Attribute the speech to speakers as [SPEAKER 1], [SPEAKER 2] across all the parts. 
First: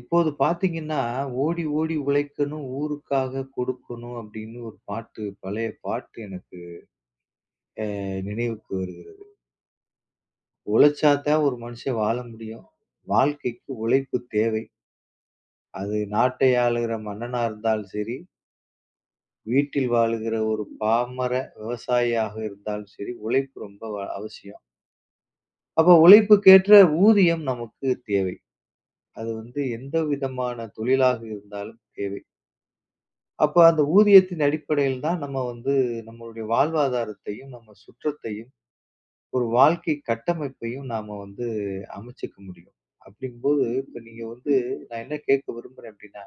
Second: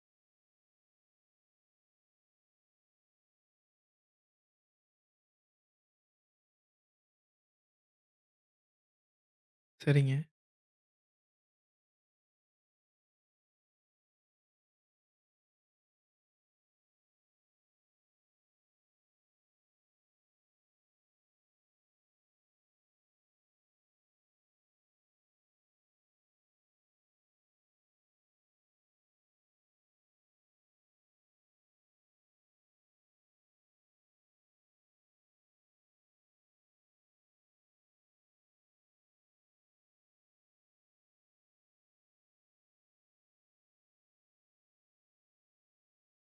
[SPEAKER 1] இப்போது பாத்தீங்கன்னா, "ஓடி ஓடி உழைக்கணும், ஊருக்காக கொடுக்கணும்" அப்படின்னு ஒரு பாட்டு, பழைய பாட்டு எனக்கு நினைவுக்கு வருது.
[SPEAKER 2] சரிங்க.
[SPEAKER 1] உழைச்சா தான் ஒரு மனுஷன் வாழ முடியும். வாழ்க்கைக்கு உழைப்பு தேவை. அது நாட்டை ஆளுகிற மன்னனா இருந்தாலும் சரி, வீட்டில் வாழுகிற ஒரு பாமர விவசாயியாக இருந்தாலும் சரி, உழைப்பு ரொம்ப அவசியம். அப்ப உழைப்புக்கேற்ற ஊதியம் நமக்கு தேவை. அது வந்து எந்த விதமான தொழிலாக இருந்தாலும் தேவை. அப்ப அந்த ஊதியத்தின் அடிப்படையில் தான் நம்ம வந்து நம்மளுடைய வாழ்வாதாரத்தையும், நம்ம சுற்றத்தையும், ஒரு வாழ்க்கை கட்டமைப்பையும் நாம வந்து அமைச்சுக்க முடியும். அப்படிங்கும்போது, இப்ப நீங்க வந்து நான் என்ன கேட்க விரும்புறேன் அப்படின்னா,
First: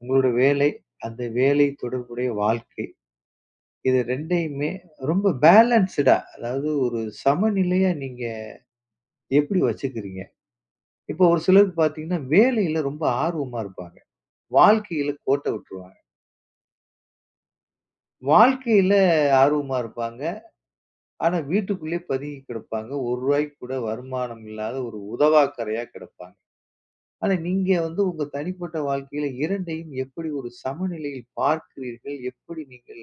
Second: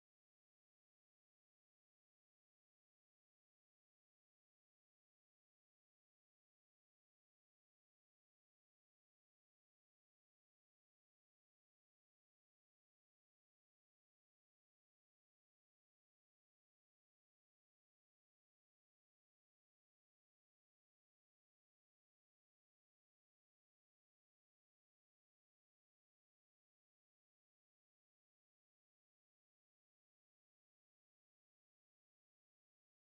[SPEAKER 1] உங்களோட வேலை, அந்த வேலை தொடர்புடைய வாழ்க்கை, இது 2யுமே ரொம்ப பேலன்ஸ்டா, அதாவது ஒரு சமநிலையா நீங்க எப்படி வச்சுக்கிறீங்க? இப்போ ஒரு சிலருக்கு பார்த்தீங்கன்னா, வேலையில ரொம்ப ஆர்வமா இருப்பாங்க. வாழ்க்கையில கோட்ட விட்டுருவாங்க. வாழ்க்கையில ஆர்வமா இருப்பாங்க. ஆனா வீட்டுக்குள்ளே பதுங்கி கிடப்பாங்க. ரூ. 1 கூட வருமானம் இல்லாத ஒரு உதவாக்கரையா கிடப்பாங்க. ஆனா நீங்க வந்து உங்க தனிப்பட்ட வாழ்க்கையில 2டையும் எப்படி ஒரு சமநிலையில் பார்க்கிறீர்கள்? எப்படி நீங்கள்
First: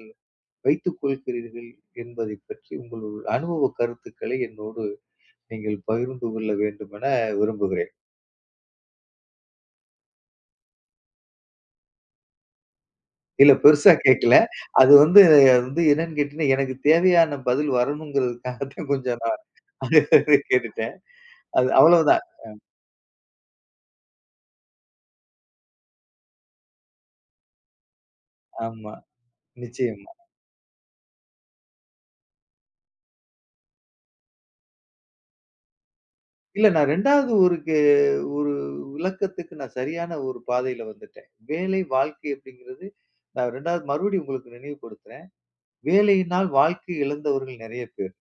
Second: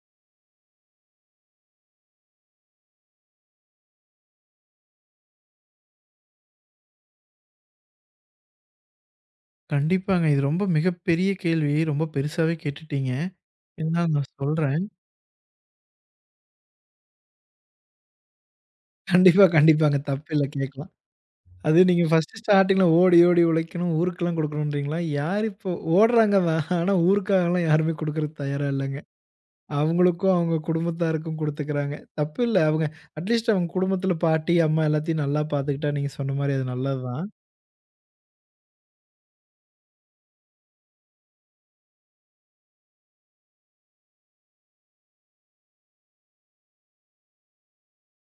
[SPEAKER 1] வைத்துக் கொள்கிறீர்கள்? என்பதைப் பற்றி உங்கள் அனுபவ கருத்துக்களை என்னோடு நீங்கள் பகிர்ந்து கொள்ள வேண்டும் என விரும்புகிறேன்.
[SPEAKER 2] கண்டிப்பாங்க. இது ரொம்ப மிகப்பெரிய கேள்வி. ரொம்ப பெருசாவே கேட்டுட்டீங்க.
[SPEAKER 1] இல்ல, பெருசா
[SPEAKER 2] இருந்தாலும் நான்
[SPEAKER 1] கேட்கல.
[SPEAKER 2] சொல்றேன்.
[SPEAKER 1] அது வந்து அது வந்து என்னன்னு கேட்டீங்கன்னா, எனக்கு தேவையான பதில் வரணுங்கிறதுக்காக தான் கொஞ்சம் நான்
[SPEAKER 2] கண்டிப்பா, கண்டிப்பாங்க.
[SPEAKER 1] அது
[SPEAKER 2] தப்பில்ல கேட்கலாம்.
[SPEAKER 1] கேட்டுட்டேன். அது
[SPEAKER 2] அது நீங்க
[SPEAKER 1] அவ்வளவுதான்.
[SPEAKER 2] ஃபர்ஸ்ட்டு ஸ்டார்ட்டிங்ல ஓடி, ஓடி உழைக்கணும், ஊருக்கெல்லாம் குடுக்கணும்ன்றீங்களா? யார் இப்போ ஓடுறாங்க தான். ஆனா ஊருக்காகலாம் யாருமே குடுக்கறதுக்கு தயாரா
[SPEAKER 1] ஆமா.
[SPEAKER 2] இல்லங்க.
[SPEAKER 1] நிச்சயமா.
[SPEAKER 2] அவங்களுக்கும், அவங்க குடும்பத்தாருக்கும் குடுத்துக்கிறாங்க. தப்பில்ல. அவங்க அட்லீஸ்ட் அவங்க குடும்பத்தில பாட்டி, அம்மா எல்லாத்தையும் நல்லா பாத்துக்கிட்டா நீங்க சொன்ன மாரி அது
[SPEAKER 1] இல்ல, நான்
[SPEAKER 2] நல்லது தான்.
[SPEAKER 1] 2வது ஒருக்கு ஒரு விளக்கத்துக்கு நான் சரியான ஒரு பாதையில வந்துட்டேன். வேலை, வாழ்க்கை அப்படிங்கிறது நான் 2வது மறுபடியும் உங்களுக்கு நினைவுபடுத்துறேன். வேலையினால் வாழ்க்கை இழந்தவர்கள் நெறைய பேர்.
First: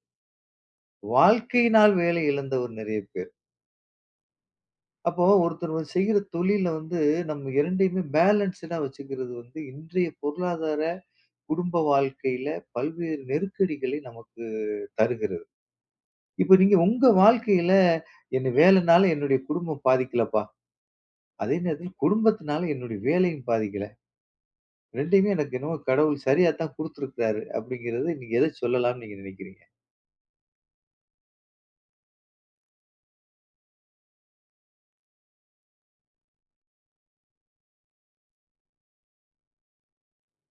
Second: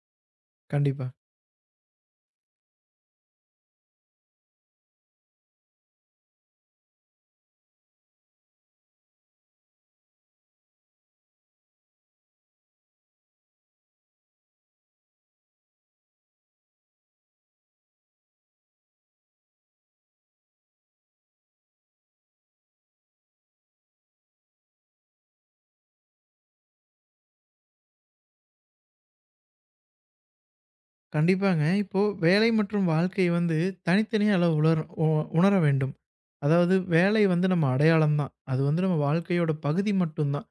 [SPEAKER 2] கண்டிப்பா.
[SPEAKER 1] வாழ்க்கையினால் வேலை இழந்தவர் நெறைய பேர். அப்போ ஒருத்தர் வந்து செய்யற தொழில்ல வந்து நம்ம 2யுமே பேலன்ஸ்டா வச்சுக்கிறது வந்து இன்றைய பொருளாதார, குடும்ப வாழ்க்கையில பல்வேறு நெருக்கடிகளை நமக்கு தருகிறது. இப்ப நீங்க உங்க வாழ்க்கையில என்ன வேலைனால என்னுடைய குடும்பம் பாதிக்கலப்பா. அதே நேரத்துல குடும்பத்தினால என்னுடைய வேலையும் பாதிக்கல. 2யுமே எனக்கு என்னமோ கடவுள் சரியா தான் குடுத்துருக்கிறாரு அப்படிங்கிறது நீங்க எத சொல்லலாம்னு நீங்க நினைக்கிறீங்க?
[SPEAKER 2] கண்டிப்பாங்க. இப்போ வேலை மற்றும் வாழ்க்கை வந்து தனித்தனியா அளவு உளர் உ உணர வேண்டும். அதாவது வேலை வந்து நம்ம அடையாளம் தான். அது வந்து நம்ம வாழ்க்கையோட பகுதி மட்டும் தான்.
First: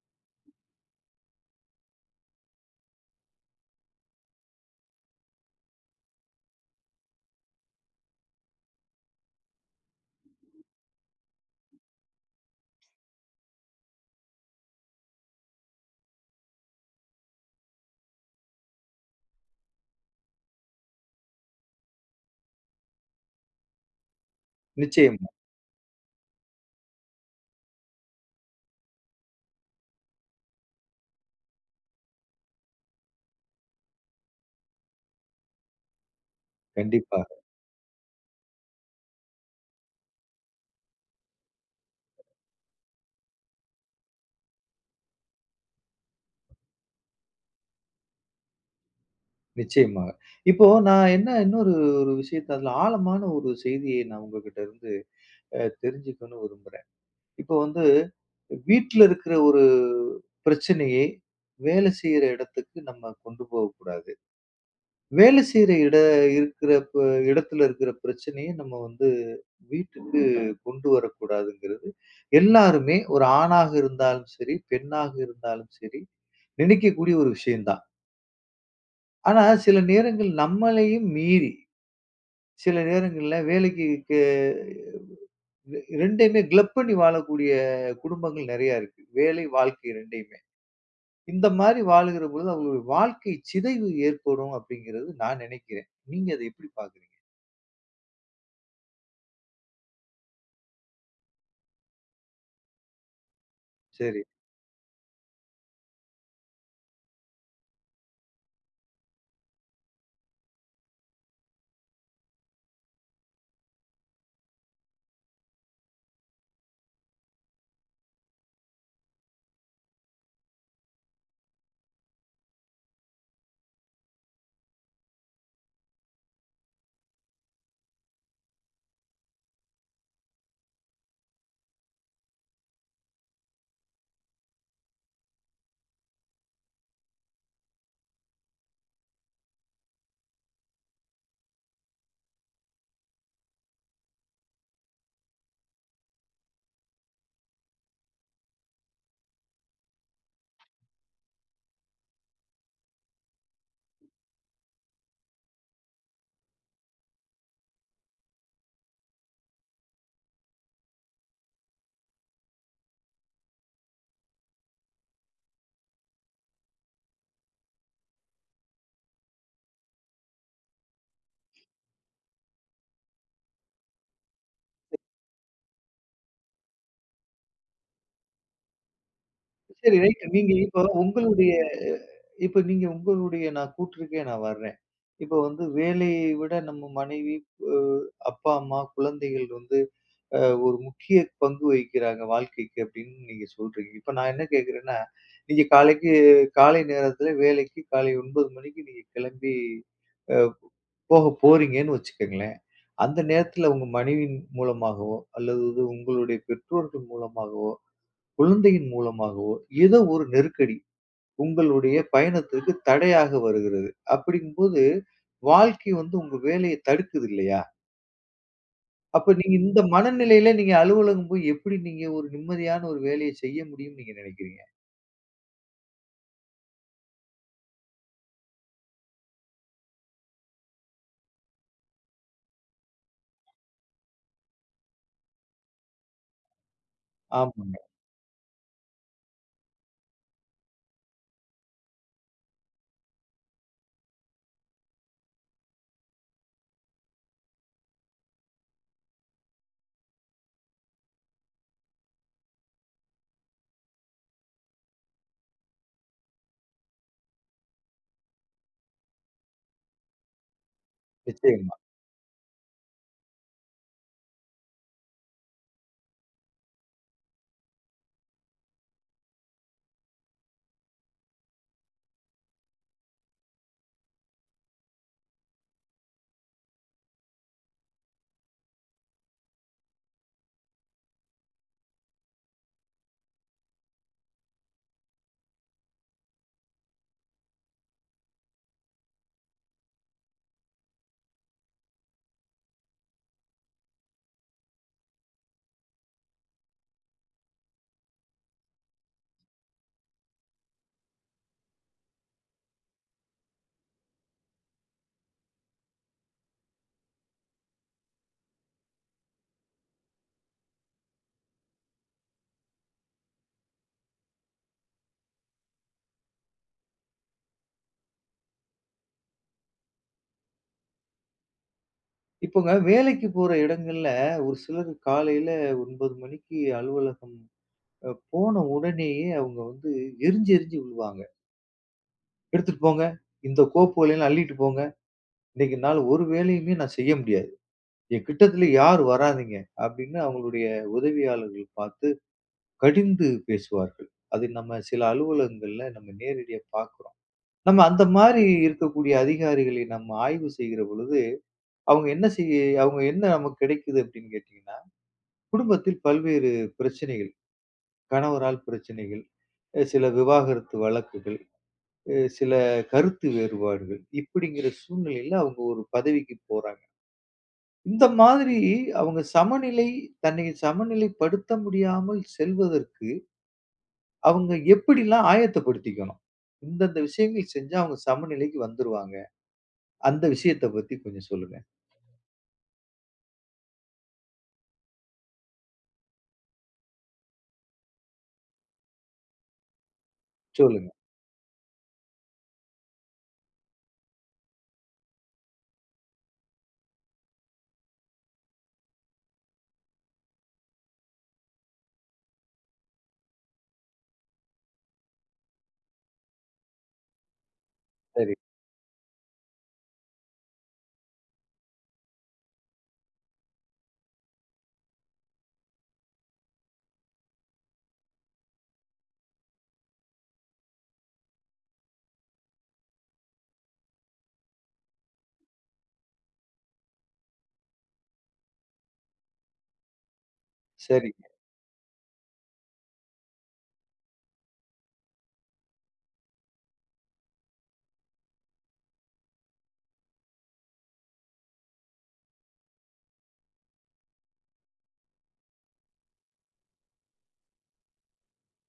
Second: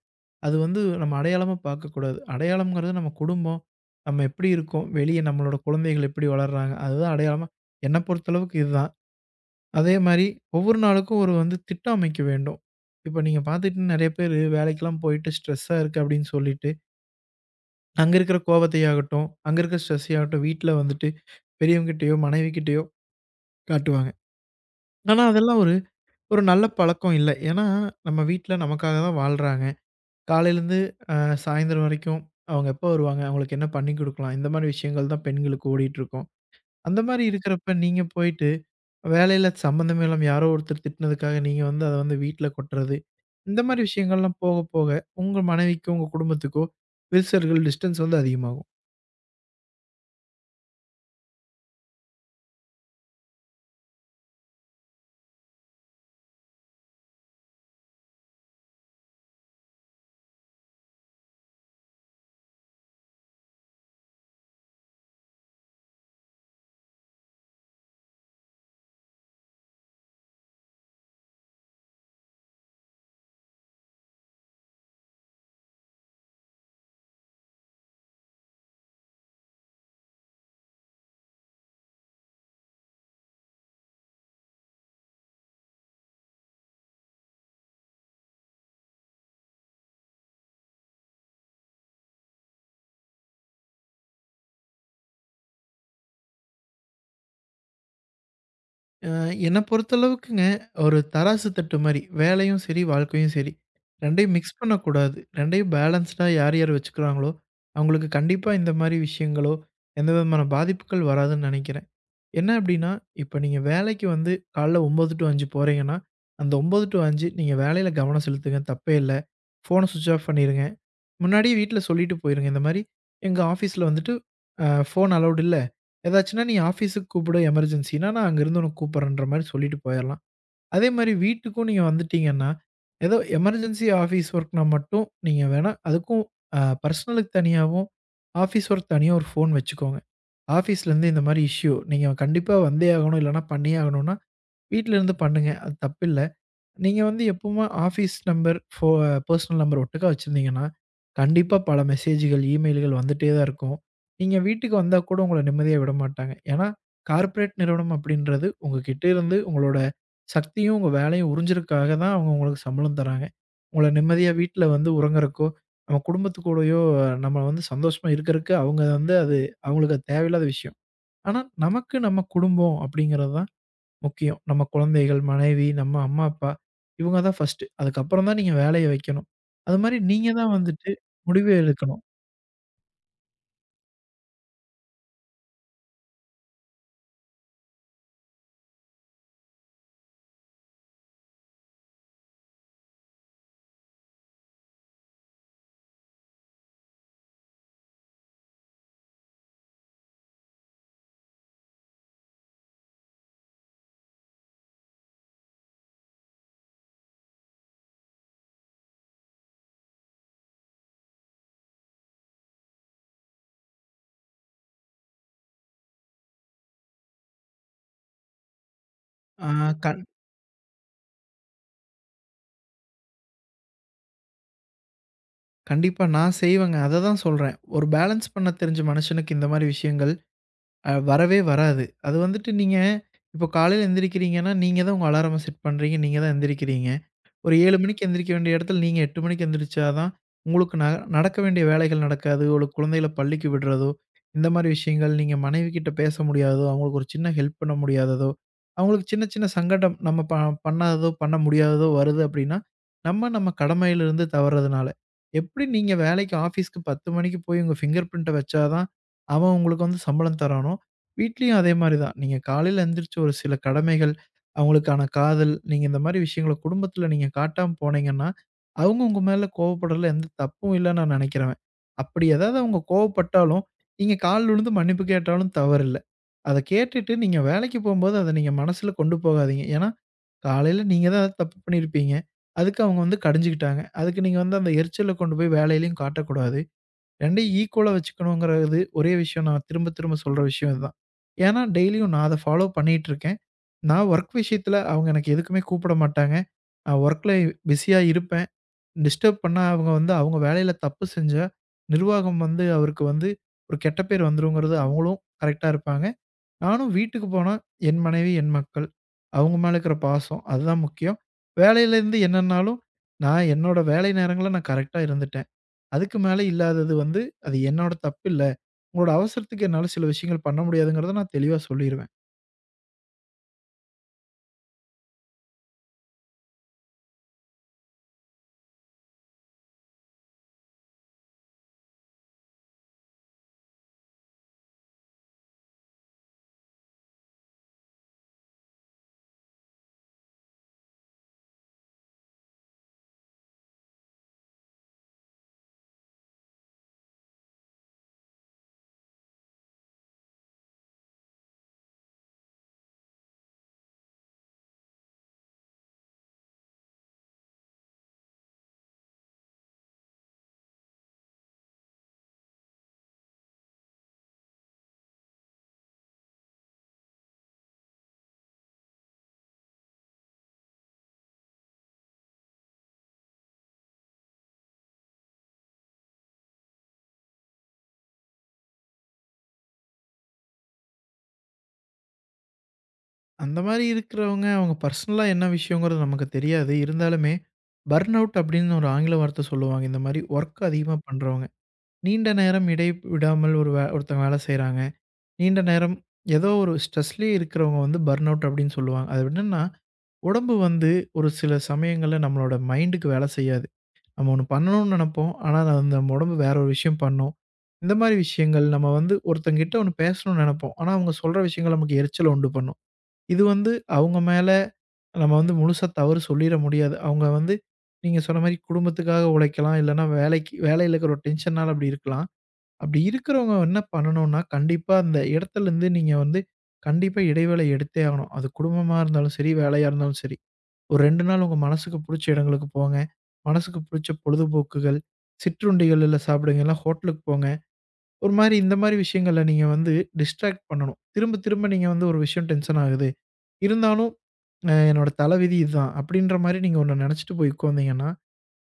[SPEAKER 2] அது வந்து நம்ம அடையாளமா பார்க்கக்கூடாது. அடையாளம்ங்கிறது நம்ம குடும்பம், நம்ம எப்படி இருக்கோம், வெளிய நம்மளோட குழந்தைகள் எப்படி வளர்றாங்க, அதுதான் அடையாளமா என்ன பொறுத்தளவுக்கு இதுதான். அதே மாரி ஒவ்வொரு நாளுக்கும் ஒரு வந்து திட்டம் அமைக்க வேண்டும். இப்ப நீங்க பார்த்துட்டு நெறைய பேரு வேலைக்கெல்லாம் போயிட்டு ஸ்ட்ரெஸ்ஸா இருக்கு அப்படின்னு சொல்லிட்டு, அங்க இருக்கிற கோவத்தையாகட்டும், அங்க இருக்கிற ஸ்ட்ரெஸ்ஸையாகட்டும் வீட்ல வந்துட்டு பெரியவங்ககிட்டயோ, மனைவிகிட்டயோ காட்டுவாங்க. ஆனா
[SPEAKER 1] நிச்சயமா.
[SPEAKER 2] அதெல்லாம் ஒரு ஒரு நல்ல பழக்கம் இல்ல. ஏன்னா, நம்ம வீட்ல நமக்காக தான் வாழ்றாங்க. காலையிலேருந்து அ சாயந்தரம் வரைக்கும் அவங்க எப்போ வருவாங்க? அவங்களுக்கு என்ன பண்ணி குடுக்கலாம்? இந்த மாரி விஷயங்கள் தான் பெண்களுக்கு ஓடிட்டுருக்கும். அந்த மாரி
[SPEAKER 1] கண்டிப்பாக.
[SPEAKER 2] இருக்கிறப்ப நீங்க போயிட்டு, வேலையில சம்மந்தமே இல்லாம யாரோ ஒருத்தர் திட்டுனதுக்காக நீங்க வந்து அத வந்து வீட்ல கொட்டுறது, இந்த மாரி விஷயங்கள்லாம் போக போக உங்க மனைவிக்கோ, உங்க குடும்பத்துக்கோ விரிசல்கள், டிஸ்டன்ஸ் வந்து அதிகமாகும்.
[SPEAKER 1] நிச்சயமாக. இப்போ நான் என்ன ஒரு விஷயத்த, அதுல ஆழமான ஒரு செய்தியை நான் உங்ககிட்ட இருந்து தெரிஞ்சுக்கணும்னு விரும்புறேன். இப்போ வந்து வீட்ல இருக்கிற ஒரு பிரச்சனையை வேலை செய்யற இடத்துக்கு நம்ம கொண்டு போகக்கூடாது. வேலை செய்ற இட இருக்கிற ப இடத்துல இருக்கிற பிரச்சனைய நம்ம வந்து வீட்டுக்கு கொண்டு வரக்கூடாதுங்கிறது, எல்லாருமே ஒரு ஆணாக இருந்தாலும் சரி, பெண்ணாக இருந்தாலும் சரி, நினைக்கக்கூடிய ஒரு விஷயம் தான். ஆனா, சில நேரங்கள் நம்மளையும் மீறி, சில நேரங்கள்ல வேலைக்கு கே 2யுமே கிளப் பண்ணி வாழக்கூடிய குடும்பங்கள் நெறையா இருக்கு. வேலை, வாழ்க்கை 2யுமே. இந்த மாரி வாழுகிற பொழுது அவங்களுடைய வாழ்க்கை சிதைவு ஏற்படும் அப்படிங்கிறது நான் நினைக்கிறேன். நீங்க அத எப்படி பார்க்குறீங்க?
[SPEAKER 2] அ என்ன பொறுத்தளவுக்குங்க, ஒரு தராசு தட்டு மாரி. வேலையும் சரி, வாழ்க்கையும் சரி.
[SPEAKER 1] சரி.
[SPEAKER 2] 2யும் மிக்ஸ் பண்ணக்கூடாது. 2யும் பேலன்ஸ்டா யார் யார் வச்சுக்கிறாங்களோ, அவங்களுக்கு கண்டிப்பா இந்த மாரி விஷயங்களோ, எந்த விதமான பாதிப்புகள் வராதுன்னு நெனைக்கிறேன். என்ன அப்டின்னா, இப்ப நீங்க வேலைக்கு வந்து காலைல 9 டூ 5 போறீங்கன்னா, அந்த 9 டூ 5 நீங்க வேலையில கவனம் செலுத்துங்க, தப்பே இல்ல. ஃபோன ஸ்விட்ச் ஆஃப் பண்ணிருங்க. முன்னாடியே வீட்ல சொல்லிட்டு போயிருங்க. இந்த மாரி எங்க ஆஃபீஸ்ல வந்துட்டு ஃபோன் அலவுட் இல்ல. ஏதாச்சுன்னா நீ ஆஃபீஸுக்கு கூப்பிடு எமர்ஜென்சின்னா, நான் அங்கேருந்து உனக்கு கூப்பிடுறேன்ற மாரி சொல்லிட்டு போயிரலாம். அதே மாரி வீட்டுக்கும் நீங்க வந்துட்டீங்கன்னா, ஏதோ எமர்ஜென்சி ஆஃபீஸ் ஒர்க்னா மட்டும் நீங்க வேணா அதுக்கும் பர்சனலுக்கு தனியாவும், ஆஃபீஸ் ஒர்க் தனியா ஒரு ஃபோன் வச்சுக்கோங்க. ஆஃபீஸ்லேருந்து இந்த மாரி இஷ்யூ நீங்க கண்டிப்பா வந்தே ஆகணும், இல்லன்னா பண்ணியே ஆகணும்னா, வீட்லருந்து பண்ணுங்க. அது தப்பில்ல. நீங்க வந்து எப்பவுமே ஆஃபீஸ் நம்பர், பெர்சனல் நம்பர் ஒட்டுக்கா வச்சிருந்தீங்கன்னா, கண்டிப்பா பல மெசேஜ்கள், இமெயில்கள் வந்துட்டே தான் இருக்கும். நீங்க வீட்டுக்கு வந்தா கூட உங்கள நிம்மதியா விட மாட்டாங்க. ஏன்னா, கார்ப்பரேட் நிறுவனம் அப்படின்றது உங்ககிட்ட இருந்து உங்களோட சக்தியும், உங்க வேலையும் உறிஞ்சதுக்காக தான் அவங்க உங்களுக்கு சம்பளம் தராங்க. உங்கள நிம்மதியா வீட்ல வந்து உறங்குறக்கோ, நம்ம குடும்பத்து கூடயோ நம்ம வந்து சந்தோஷமா இருக்கறக்கு அவங்க வந்து அவங்களுக்கு அது தேவையில்லாத விஷயம். ஆனா, நமக்கு நம்ம குடும்பம் அப்படிங்கிறது தான் முக்கியம். நம்ம குழந்தைகள், மனைவி, நம்ம அம்மா, அப்பா இவங்க தான் ஃபர்ஸ்ட்டு. அதுக்கப்புறம் தான் நீங்க வேலைய வைக்கணும். அது
[SPEAKER 1] சரி,
[SPEAKER 2] மாரி
[SPEAKER 1] ரைட்.
[SPEAKER 2] நீங்க
[SPEAKER 1] நீங்க
[SPEAKER 2] தான்
[SPEAKER 1] இப்போ
[SPEAKER 2] வந்துட்டு
[SPEAKER 1] உங்களுடைய
[SPEAKER 2] முடிவே எடுக்கணும்.
[SPEAKER 1] இப்ப நீங்க உங்களுடைய நான் கூற்றுக்கே நான் வர்றேன். இப்போ வந்து வேலையை விட நம்ம மனைவி, அ அப்பா, அம்மா, குழந்தைகள் வந்து அ ஒரு முக்கிய பங்கு வகிக்கிறாங்க வாழ்க்கைக்கு அப்படின்னு நீங்க சொல்றீங்க. இப்ப நான் என்ன கேட்கிறேன்னா, நீங்க காலைக்கு காலை நேரத்தில வேலைக்கு காலை 9 மணிக்கு நீங்க கிளம்பி போக போறீங்கன்னு வச்சுக்கங்களேன். அந்த நேரத்தில உங்க மனைவியின் மூலமாகவோ, அல்லது உங்களுடைய பெற்றோர்கள் மூலமாகவோ, குழந்தையின் மூலமாகவோ ஏதோ ஒரு நெருக்கடி உங்களுடைய பயணத்திற்கு தடையாக வருகிறது. அப்படிங்கும்போது, வாழ்க்கை வந்து உங்க வேலைய தடுக்குது இல்லையா? அப்ப
[SPEAKER 2] ஆ
[SPEAKER 1] நீங்க இந்த
[SPEAKER 2] கண்
[SPEAKER 1] மனநிலையில நீங்க அலுவலகம் போய் எப்படி நீங்க ஒரு நிம்மதியான ஒரு வேலைய செய்ய முடியும்னு நீங்க நினைக்கிறீங்க?
[SPEAKER 2] கண்டிப்பா நான் செய்வேங்க. அத தான் சொல்றேன். ஒரு பேலன்ஸ் பண்ண தெரிஞ்ச மனுஷனுக்கு இந்த மாரி விஷயங்கள் வரவே வராது. அது வந்துட்டு நீங்க இப்போ காலையில எந்திரிக்கிறீங்கன்னா, நீங்க தான் உங்க அலாரம செட் பண்றீங்க. நீங்க தான் எந்திரிக்கிறீங்க. ஒரு 7
[SPEAKER 1] ஆமாங்க.
[SPEAKER 2] மணிக்கு எந்திரிக்க வேண்டிய இடத்துல நீங்க 8 மணிக்கு எந்திரிச்சா தான், உங்களுக்கு நடக்க வேண்டிய வேலைகள் நடக்காது. ஒரு குழந்தைகள பள்ளிக்கு விடுறதோ, இந்த மாரி விஷயங்கள், நீங்க மனைவி கிட்ட பேச முடியாததோ, அவங்களுக்கு ஒரு சின்ன ஹெல்ப் பண்ண முடியாததோ, அவங்களுக்கு சின்ன சின்ன சங்கடம் நம்ம ப பண்ணாததோ, பண்ண முடியாததோ வருது அப்படின்னா, நம்ம நம்ம கடமையிலிருந்து தவறதுனால. எப்படி நீங்க வேலைக்கு ஆஃபீஸ்க்கு 10 மணிக்கு போய் உங்க ஃபிங்கர் பிரிண்ட்ட வச்சா தான், அவன் உங்களுக்கு வந்து சம்பளம் தரானோ, வீட்லயும் அதே
[SPEAKER 1] நிச்சயமா.
[SPEAKER 2] மாரி தான். நீங்க காலையில எந்திரிச்சு ஒரு சில கடமைகள் அவங்களுக்கான காதல், நீங்க இந்த மாரி விஷயங்கள குடும்பத்துல நீங்க காட்டாம போனீங்கன்னா, அவங்க உங்க மேல கோவப்படுறதுல எந்த தப்பும் இல்லன்னு நான் நெனைக்கிறேன். அப்படி ஏதாவது அவங்க கோவப்பட்டாலும், நீங்க கால் விழுந்து மன்னிப்பு கேட்டாலும் தவறில்ல. அத கேட்டுட்டு நீங்க வேலைக்கு போம்போது அத நீங்க மனசுல கொண்டு போகாதீங்க. ஏன்னா, காலையில நீங்க தான் ஏதாவது தப்பு பண்ணியிருப்பீங்க. அதுக்கு அவங்க வந்து கடிஞ்சுக்கிட்டாங்க. அதுக்கு நீங்க வந்து அந்த எரிச்சல கொண்டு போய் வேலையிலயும் காட்டக்கூடாது. 2யும் ஈக்குவலா வச்சுக்கணுங்கிறது ஒரே விஷயம் நான் திரும்ப திரும்ப சொல்ற விஷயம் இதுதான். ஏன்னா டெய்லியும் நான் அத ஃபாலோ பண்ணிட்டு இருக்கேன். நான் வொர்க் விஷயத்துல அவங்க எனக்கு எதுக்குமே கூப்பிட மாட்டாங்க. நான் வொர்க்ல பிஸியா இருப்பேன். டிஸ்டர்ப் பண்ணா அவங்க வந்து அவங்க வேலையில தப்பு செஞ்சா, நிர்வாகம் வந்து அவருக்கு வந்து ஒரு கெட்ட பேர் வந்துருங்கிறது அவங்களும் கரெக்ட்டா இருப்பாங்க. நானும் வீட்டுக்கு போனா என் மனைவி, என் மக்கள், அவங்க மேல இருக்கிற பாசம் அதுதான் முக்கியம். வேலையிலேருந்து என்னன்னாலும் நான் என்னோட வேலை நேரங்கள்ல நான் கரெக்ட்டா இருந்துட்டேன். அதுக்கு மேல இல்லாதது வந்து அது என்னோட தப்பு இல்ல. உங்களோட அவசரத்துக்கு என்னால சில விஷயங்கள் பண்ண முடியாதுங்கிறத நான் தெளிவா சொல்லிருவேன்.
[SPEAKER 1] இப்போங்க வேலைக்கு போற இடங்கள்ல ஒரு சிலர் காலையில 9 மணிக்கு அலுவலகம் போன உடனேயே அவங்க வந்து எரிஞ்சு எரிஞ்சு விழுவாங்க. "எடுத்துட்டு போங்க. இந்த கோப்புகளெல்லாம் அள்ளிட்டு போங்க. இன்னைக்கு என்னால ஒரு வேலையுமே நான் செய்ய முடியாது. என் கிட்டத்துல யார் வராதீங்க" அப்படின்னு அவங்களுடைய உதவியாளர்கள் பார்த்து கடிந்து பேசுவார்கள். அது நம்ம சில அலுவலகங்கள்ல நம்ம நேரடியா பார்க்கிறோம். நம்ம அந்த மாதிரி இருக்கக்கூடிய அதிகாரிகளை நம்ம ஆய்வு செய்கிற பொழுது, அவங்க என்ன செய்ய அவங்க என்ன நமக்கு கிடைக்குது அப்படின்னு கேட்டீங்கன்னா, குடும்பத்தில் பல்வேறு பிரச்சனைகள், கணவரால் பிரச்சனைகள், சில விவாகரத்து வழக்குகள், சில கருத்து வேறுபாடுகள், இப்படிங்கிற சூழ்நிலையில அவங்க ஒரு பதவிக்கு போறாங்க. இந்த மாதிரி அவங்க சமநிலை தன்னை சமநிலைப்படுத்த முடியாமல் செல்வதற்கு, அவங்க எப்படிலாம் ஆயத்தப்படுத்திக்கணும்? இந்தந்த விஷயங்கள் செஞ்சா அவங்க சமநிலைக்கு வந்துருவாங்க. அந்த விஷயத்த பத்தி கொஞ்சம் சொல்லுங்க.
[SPEAKER 2] அந்த மாரி இருக்கிறவங்க, அவங்க பர்சனலா என்ன விஷயங்கிறது நமக்கு தெரியாது. இருந்தாலுமே, பர்ன் அவுட் அப்படின்னு ஒரு ஆங்கில வார்த்தை சொல்லுவாங்க. இந்த மாரி வொர்க்
[SPEAKER 1] சொல்லுங்க.
[SPEAKER 2] அதிகமா பண்றவங்க. நீண்ட நேரம் இடை விடாமல் ஒருத்தங்க வேலை செய்றாங்க. நீண்ட நேரம் ஏதோ ஒரு ஸ்ட்ரெஸ்லயே இருக்கிறவங்க வந்து பர்ன் அவுட் அப்படின்னு சொல்லுவாங்க. அது என்னன்னா, உடம்பு வந்து ஒரு சில சமயங்கள்ல நம்மளோட மைண்டுக்கு வேலை செய்யாது. நம்ம ஒண்ணு பண்ணணும்னு நெனைப்போம். ஆனா, அது வந்து நம்ம உடம்பு வேற ஒரு விஷயம் பண்ணும். இந்த மாரி
[SPEAKER 1] சரி,
[SPEAKER 2] விஷயங்கள் நம்ம வந்து ஒருத்தங்ககிட்ட ஒண்ணு பேசணும்னு நெனைப்போம். ஆனா, அவங்க சொல்ற விஷயங்கள் நமக்கு எரிச்சல உண்டு பண்ணும். இது வந்து அவங்க மேல நம்ம வந்து முழுசா தவறு சொல்லிற முடியாது. அவங்க வந்து நீங்க சொன்ன மாரி குடும்பத்துக்காக உழைக்கலாம். இல்லன்னா வேலைக்கு வேலையில இருக்கிற ஒரு டென்ஷனால அப்படி இருக்கலாம். அப்படி இருக்கிறவங்க என்ன பண்ணணும்னா, கண்டிப்பா அந்த இடத்துலருந்து நீங்க வந்து கண்டிப்பா இடைவேளை எடுத்தே ஆகணும். அது குடும்பமா இருந்தாலும் சரி, வேலையா இருந்தாலும் சரி. ஒரு
[SPEAKER 1] சரிங்க.
[SPEAKER 2] 2 நாள் உங்க மனசுக்கு புடிச்ச இடங்களுக்கு போங்க. மனசுக்கு புடிச்ச பொழுதுபோக்குகள், சிற்றுண்டிகள்ல சாப்பிடுங்க. இல்ல ஹோட்டலுக்கு போங்க. ஒரு மாரி இந்த மாரி விஷயங்கள்ல நீங்க வந்து டிஸ்ட்ராக்ட் பண்ணணும். திரும்ப திரும்ப நீங்க வந்து ஒரு விஷயம் டென்ஷன் ஆகுது. இருந்தாலும், என்னோட தலைவிதி இதுதான் அப்படின்ற மாரி நீங்க ஒண்ணு நெனச்சுட்டு போய் உட்கார்ந்தீங்கன்னா,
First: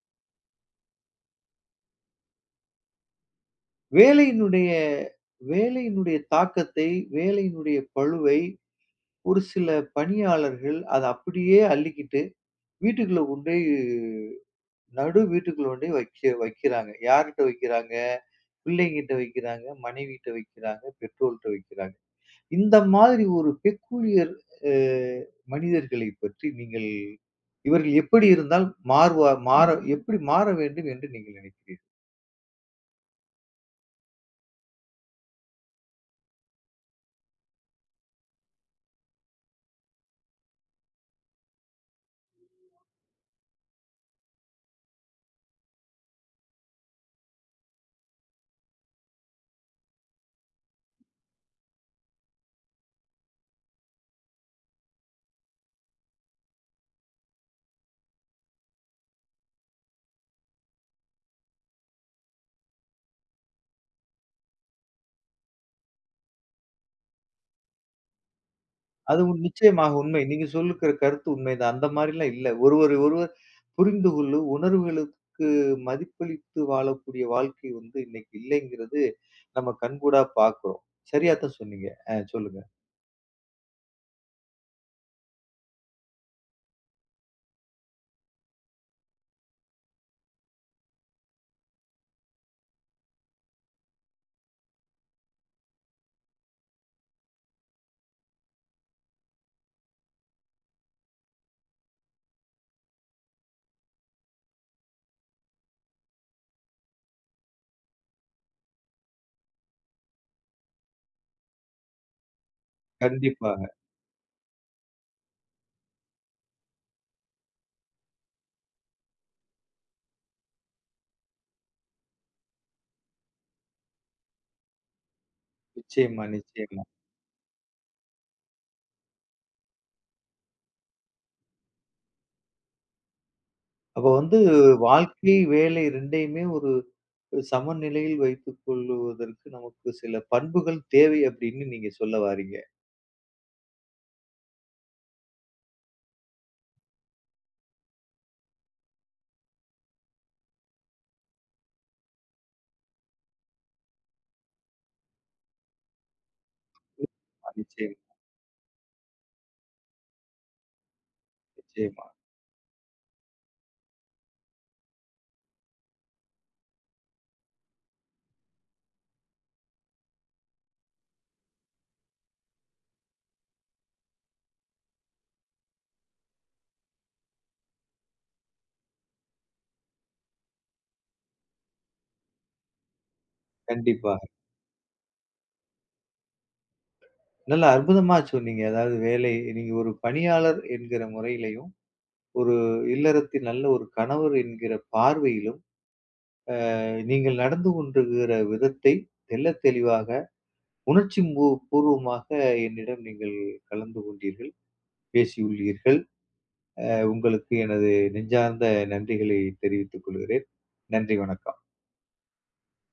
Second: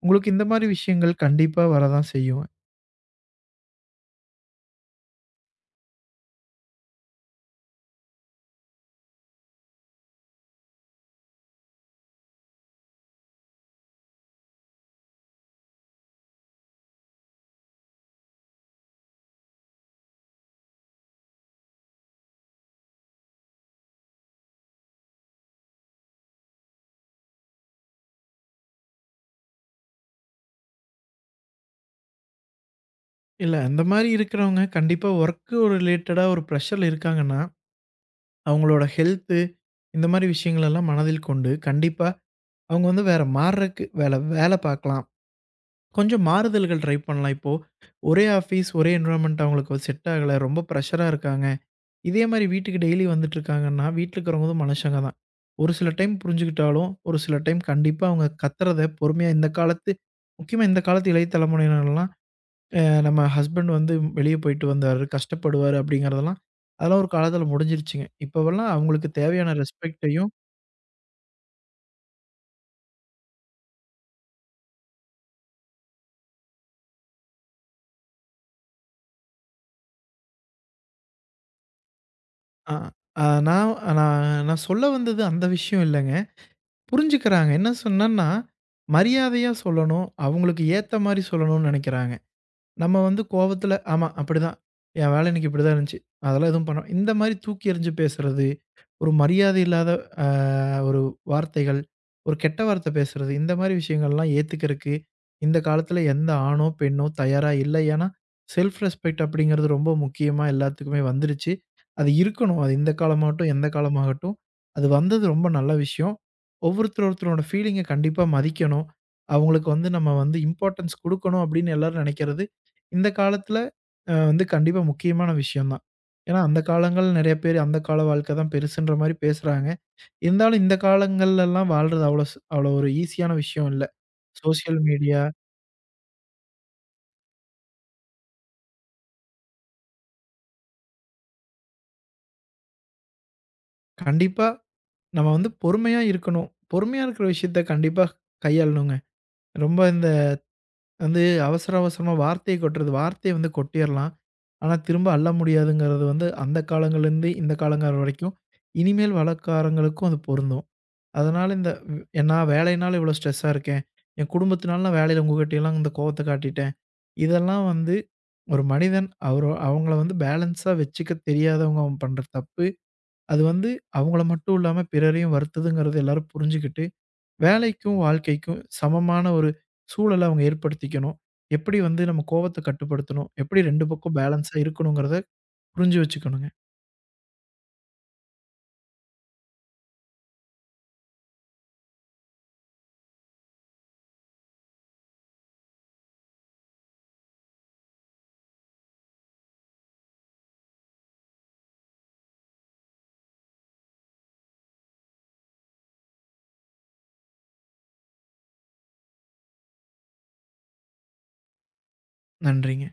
[SPEAKER 2] உங்களுக்கு இந்த மாரி விஷயங்கள் கண்டிப்பா வரதான் செய்யும்.
[SPEAKER 1] வேலையினுடைய வேலையினுடைய தாக்கத்தை, வேலையினுடைய பளுவை ஒரு சில பணியாளர்கள் அத அப்படியே அள்ளிக்கிட்டு வீட்டுக்குள்ள கொண்டு போய் நடு வீட்டுக்குள்ள கொண்டு போய் வைக்கிறாங்க. யார்கிட்ட வைக்கிறாங்க? பிள்ளைங்கிட்ட வைக்கிறாங்க, மனைவிட்ட வைக்கிறாங்க, பெற்றோர்ட்ட வைக்கிறாங்க. இந்த மாதிரி ஒரு பெக்கூலியர் அ மனிதர்களை பற்றி நீங்கள், இவர்கள் எப்படி இருந்தால் மாறுவா மாற எப்படி மாற வேண்டும் என்று நீங்கள் நினைக்கிறீர்கள்?
[SPEAKER 2] இல்ல அந்த மாரி இருக்கிறவங்க கண்டிப்பா ஒர்க்கு ஒரு ரிலேட்டடா ஒரு பிரஷர்ல இருக்காங்கன்னா, அவங்களோட ஹெல்த்து இந்த மாரி விஷயங்கள் எல்லாம் மனதில் கொண்டு, கண்டிப்பா அவங்க வந்து வேற மாறுறக்கு வேல வேல பார்க்கலாம். கொஞ்சம் மாறுதல்கள் ட்ரை பண்ணலாம். இப்போ ஒரே ஆஃபீஸ், ஒரே என்வைரன்மென்ட் அவங்களுக்கு செட் ஆகல. ரொம்ப பிரஷரா இருக்காங்க. இதே மாரி வீட்டுக்கு டெய்லி வந்துட்டுருக்காங்கன்னா, வீட்ல இருக்கிறவங்களும் மனுஷங்க தான். ஒரு சில டைம் புரிஞ்சுக்கிட்டாலும், ஒரு சில டைம் கண்டிப்பா அவங்க கத்துறத பொறுமையா இந்த காலத்து முக்கியமா இந்த காலத்து இளைய தலைமுறையினர்லாம் அ நம்ம ஹஸ்பண்ட் வந்து வெளிய போயிட்டு வந்தாரு, கஷ்டப்படுவாரு அப்படிங்கிறதெல்லாம், அதெல்லாம் ஒரு காலத்தில முடிஞ்சிருச்சுங்க. இப்பவெல்லாம் அவங்களுக்கு
[SPEAKER 1] அது உண்
[SPEAKER 2] தேவையான
[SPEAKER 1] நிச்சயமாக உண்மை.
[SPEAKER 2] ரெஸ்பெக்ட்டையும்
[SPEAKER 1] நீங்க சொல்லுகிற கருத்து உண்மைதான். அந்த மாரிலாம் இல்ல. ஒருவரை ஒருவர் புரிந்து கொள்ளு உணர்வுகளுக்கு மதிப்பளித்து வாழக்கூடிய வாழ்க்கை வந்து இன்னைக்கு இல்லைங்கிறது நம்ம கண்கூடா பார்க்கிறோம். சரியாத்தான் சொன்னீங்க. சொல்லுங்க.
[SPEAKER 2] அ அ நான் நான் நான் சொல்ல வந்தது அந்த விஷயம் இல்லங்க. புரிஞ்சுக்கிறாங்க. என்ன சொன்னேன்னா, மரியாதையா சொல்லணும், அவங்களுக்கு ஏத்த மாரி சொல்லணும்னு நெனைக்கிறாங்க. நம்ம வந்து கோவத்துல ஆமா அப்படிதான். என் வேலை இன்னைக்கு இப்படிதான் இருந்துச்சு. அதெல்லாம் எதுவும் பண்ண இந்த மாரி தூக்கி எறிஞ்சு பேசுறது, ஒரு மரியாதை இல்லாத அ ஒரு வார்த்தைகள், ஒரு கெட்ட வார்த்தை பேசுறது, இந்த மாரி விஷயங்கள்லாம் ஏத்துக்கறக்கு இந்த காலத்துல எந்த ஆணோ, பெண்ணோ தயாரா இல்ல. ஏன்னா, செல்ஃப் ரெஸ்பெக்ட் அப்படிங்கிறது ரொம்ப முக்கியமா எல்லாத்துக்குமே வந்துருச்சு. அது இருக்கணும். அது இந்த காலமாகட்டும்,
[SPEAKER 1] கண்டிப்பாக.
[SPEAKER 2] எந்த காலமாகட்டும். அது வந்தது ரொம்ப நல்ல விஷயம். ஒவ்வொருத்தர் ஒருத்தரோட ஃபீலிங்க கண்டிப்பா மதிக்கணும். அவங்களுக்கு வந்து நம்ம வந்து இம்பார்ட்டன்ஸ் குடுக்கணும் அப்படின்னு எல்லாரும் நெனைக்கிறது இந்த காலத்துல வந்து கண்டிப்பா முக்கியமான விஷயம் தான்.
[SPEAKER 1] நிச்சயமா,
[SPEAKER 2] ஏன்னா, அந்த
[SPEAKER 1] நிச்சயமா.
[SPEAKER 2] காலங்கள்ல நெறைய பேர் அந்த கால வாழ்க்கை தான் பெருசுன்ற மாரி பேசுறாங்க. இருந்தாலும் இந்த காலங்கள்லலாம் வாழ்றது அவ்வளோ ஒரு ஈஸியான விஷயம் இல்ல.
[SPEAKER 1] அப்ப வந்து
[SPEAKER 2] சோசியல் மீடியா
[SPEAKER 1] வாழ்க்கை, வேலை 2யுமே ஒரு சமநிலையில் வைத்துக் கொள்ளுவதற்கு நமக்கு சில பண்புகள் தேவை அப்படின்னு நீங்க சொல்ல வாரீங்க.
[SPEAKER 2] கண்டிப்பா நம்ம வந்து பொறுமையா இருக்கணும். பொறுமையா இருக்கிற விஷயத்த கண்டிப்பா கையாளணுங்க. ரொம்ப இந்த வந்து அவசர அவசரமா வார்த்தைய கொட்டுறது, வார்த்தைய வந்து கொட்டிறலாம். ஆனா, திரும்ப அள்ள முடியாதுங்கிறது வந்து அந்த காலங்கள்லேருந்து இந்த
[SPEAKER 1] நிச்சயமா,
[SPEAKER 2] காலங்காலம் வரைக்கும். இனிமேல் வளக்காரங்களுக்கும் அது பொருந்தும். அதனால இந்த
[SPEAKER 1] நிச்சயமா.
[SPEAKER 2] வ் நான் வேலையினால இவ்வளோ ஸ்ட்ரெஸ்ஸா இருக்கேன். என் குடும்பத்தினால நான் வேலையில உங்ககிட்டலாம் இந்த கோவத்த காட்டிட்டேன். இதெல்லாம் வந்து ஒரு மனிதன் அவரு அவங்கள வந்து பேலன்ஸா வச்சுக்க தெரியாதவங்க அவன் பண்ற தப்பு. அது வந்து அவங்கள மட்டும் இல்லாம பிறரையும் வருத்துதுங்கிறது எல்லாரும் புரிஞ்சுகிட்டு, வேலைக்கும், வாழ்க்கைக்கும் சமமான ஒரு சூழல அவங்க ஏற்படுத்திக்கணும். எப்படி வந்து நம்ம கோவத்த கட்டுப்படுத்தணும்? எப்படி 2
[SPEAKER 1] கண்டிப்பா.
[SPEAKER 2] பக்கம் பேலன்ஸா இருக்கணுங்கிறத புரிஞ்சு வச்சுக்கணுங்க.
[SPEAKER 1] நல்லா, அற்புதமா சொன்னீங்க. அதாவது வேலை, நீங்க ஒரு பணியாளர் என்கிற முறையிலயும், ஒரு இல்லறத்தின் நல்ல ஒரு கணவர் என்கிற பார்வையிலும், நீங்கள் நடந்து கொண்டிருக்கிற விதத்தை தெள்ளத் தெளிவாக, உணர்ச்சி பூர்வமாக என்னிடம் நீங்கள் கலந்து கொண்டீர்கள், பேசியுள்ளீர்கள். உங்களுக்கு எனது நெஞ்சார்ந்த நன்றிகளை தெரிவித்துக் கொள்கிறேன். நன்றி, வணக்கம்.
[SPEAKER 2] நன்றிங்க.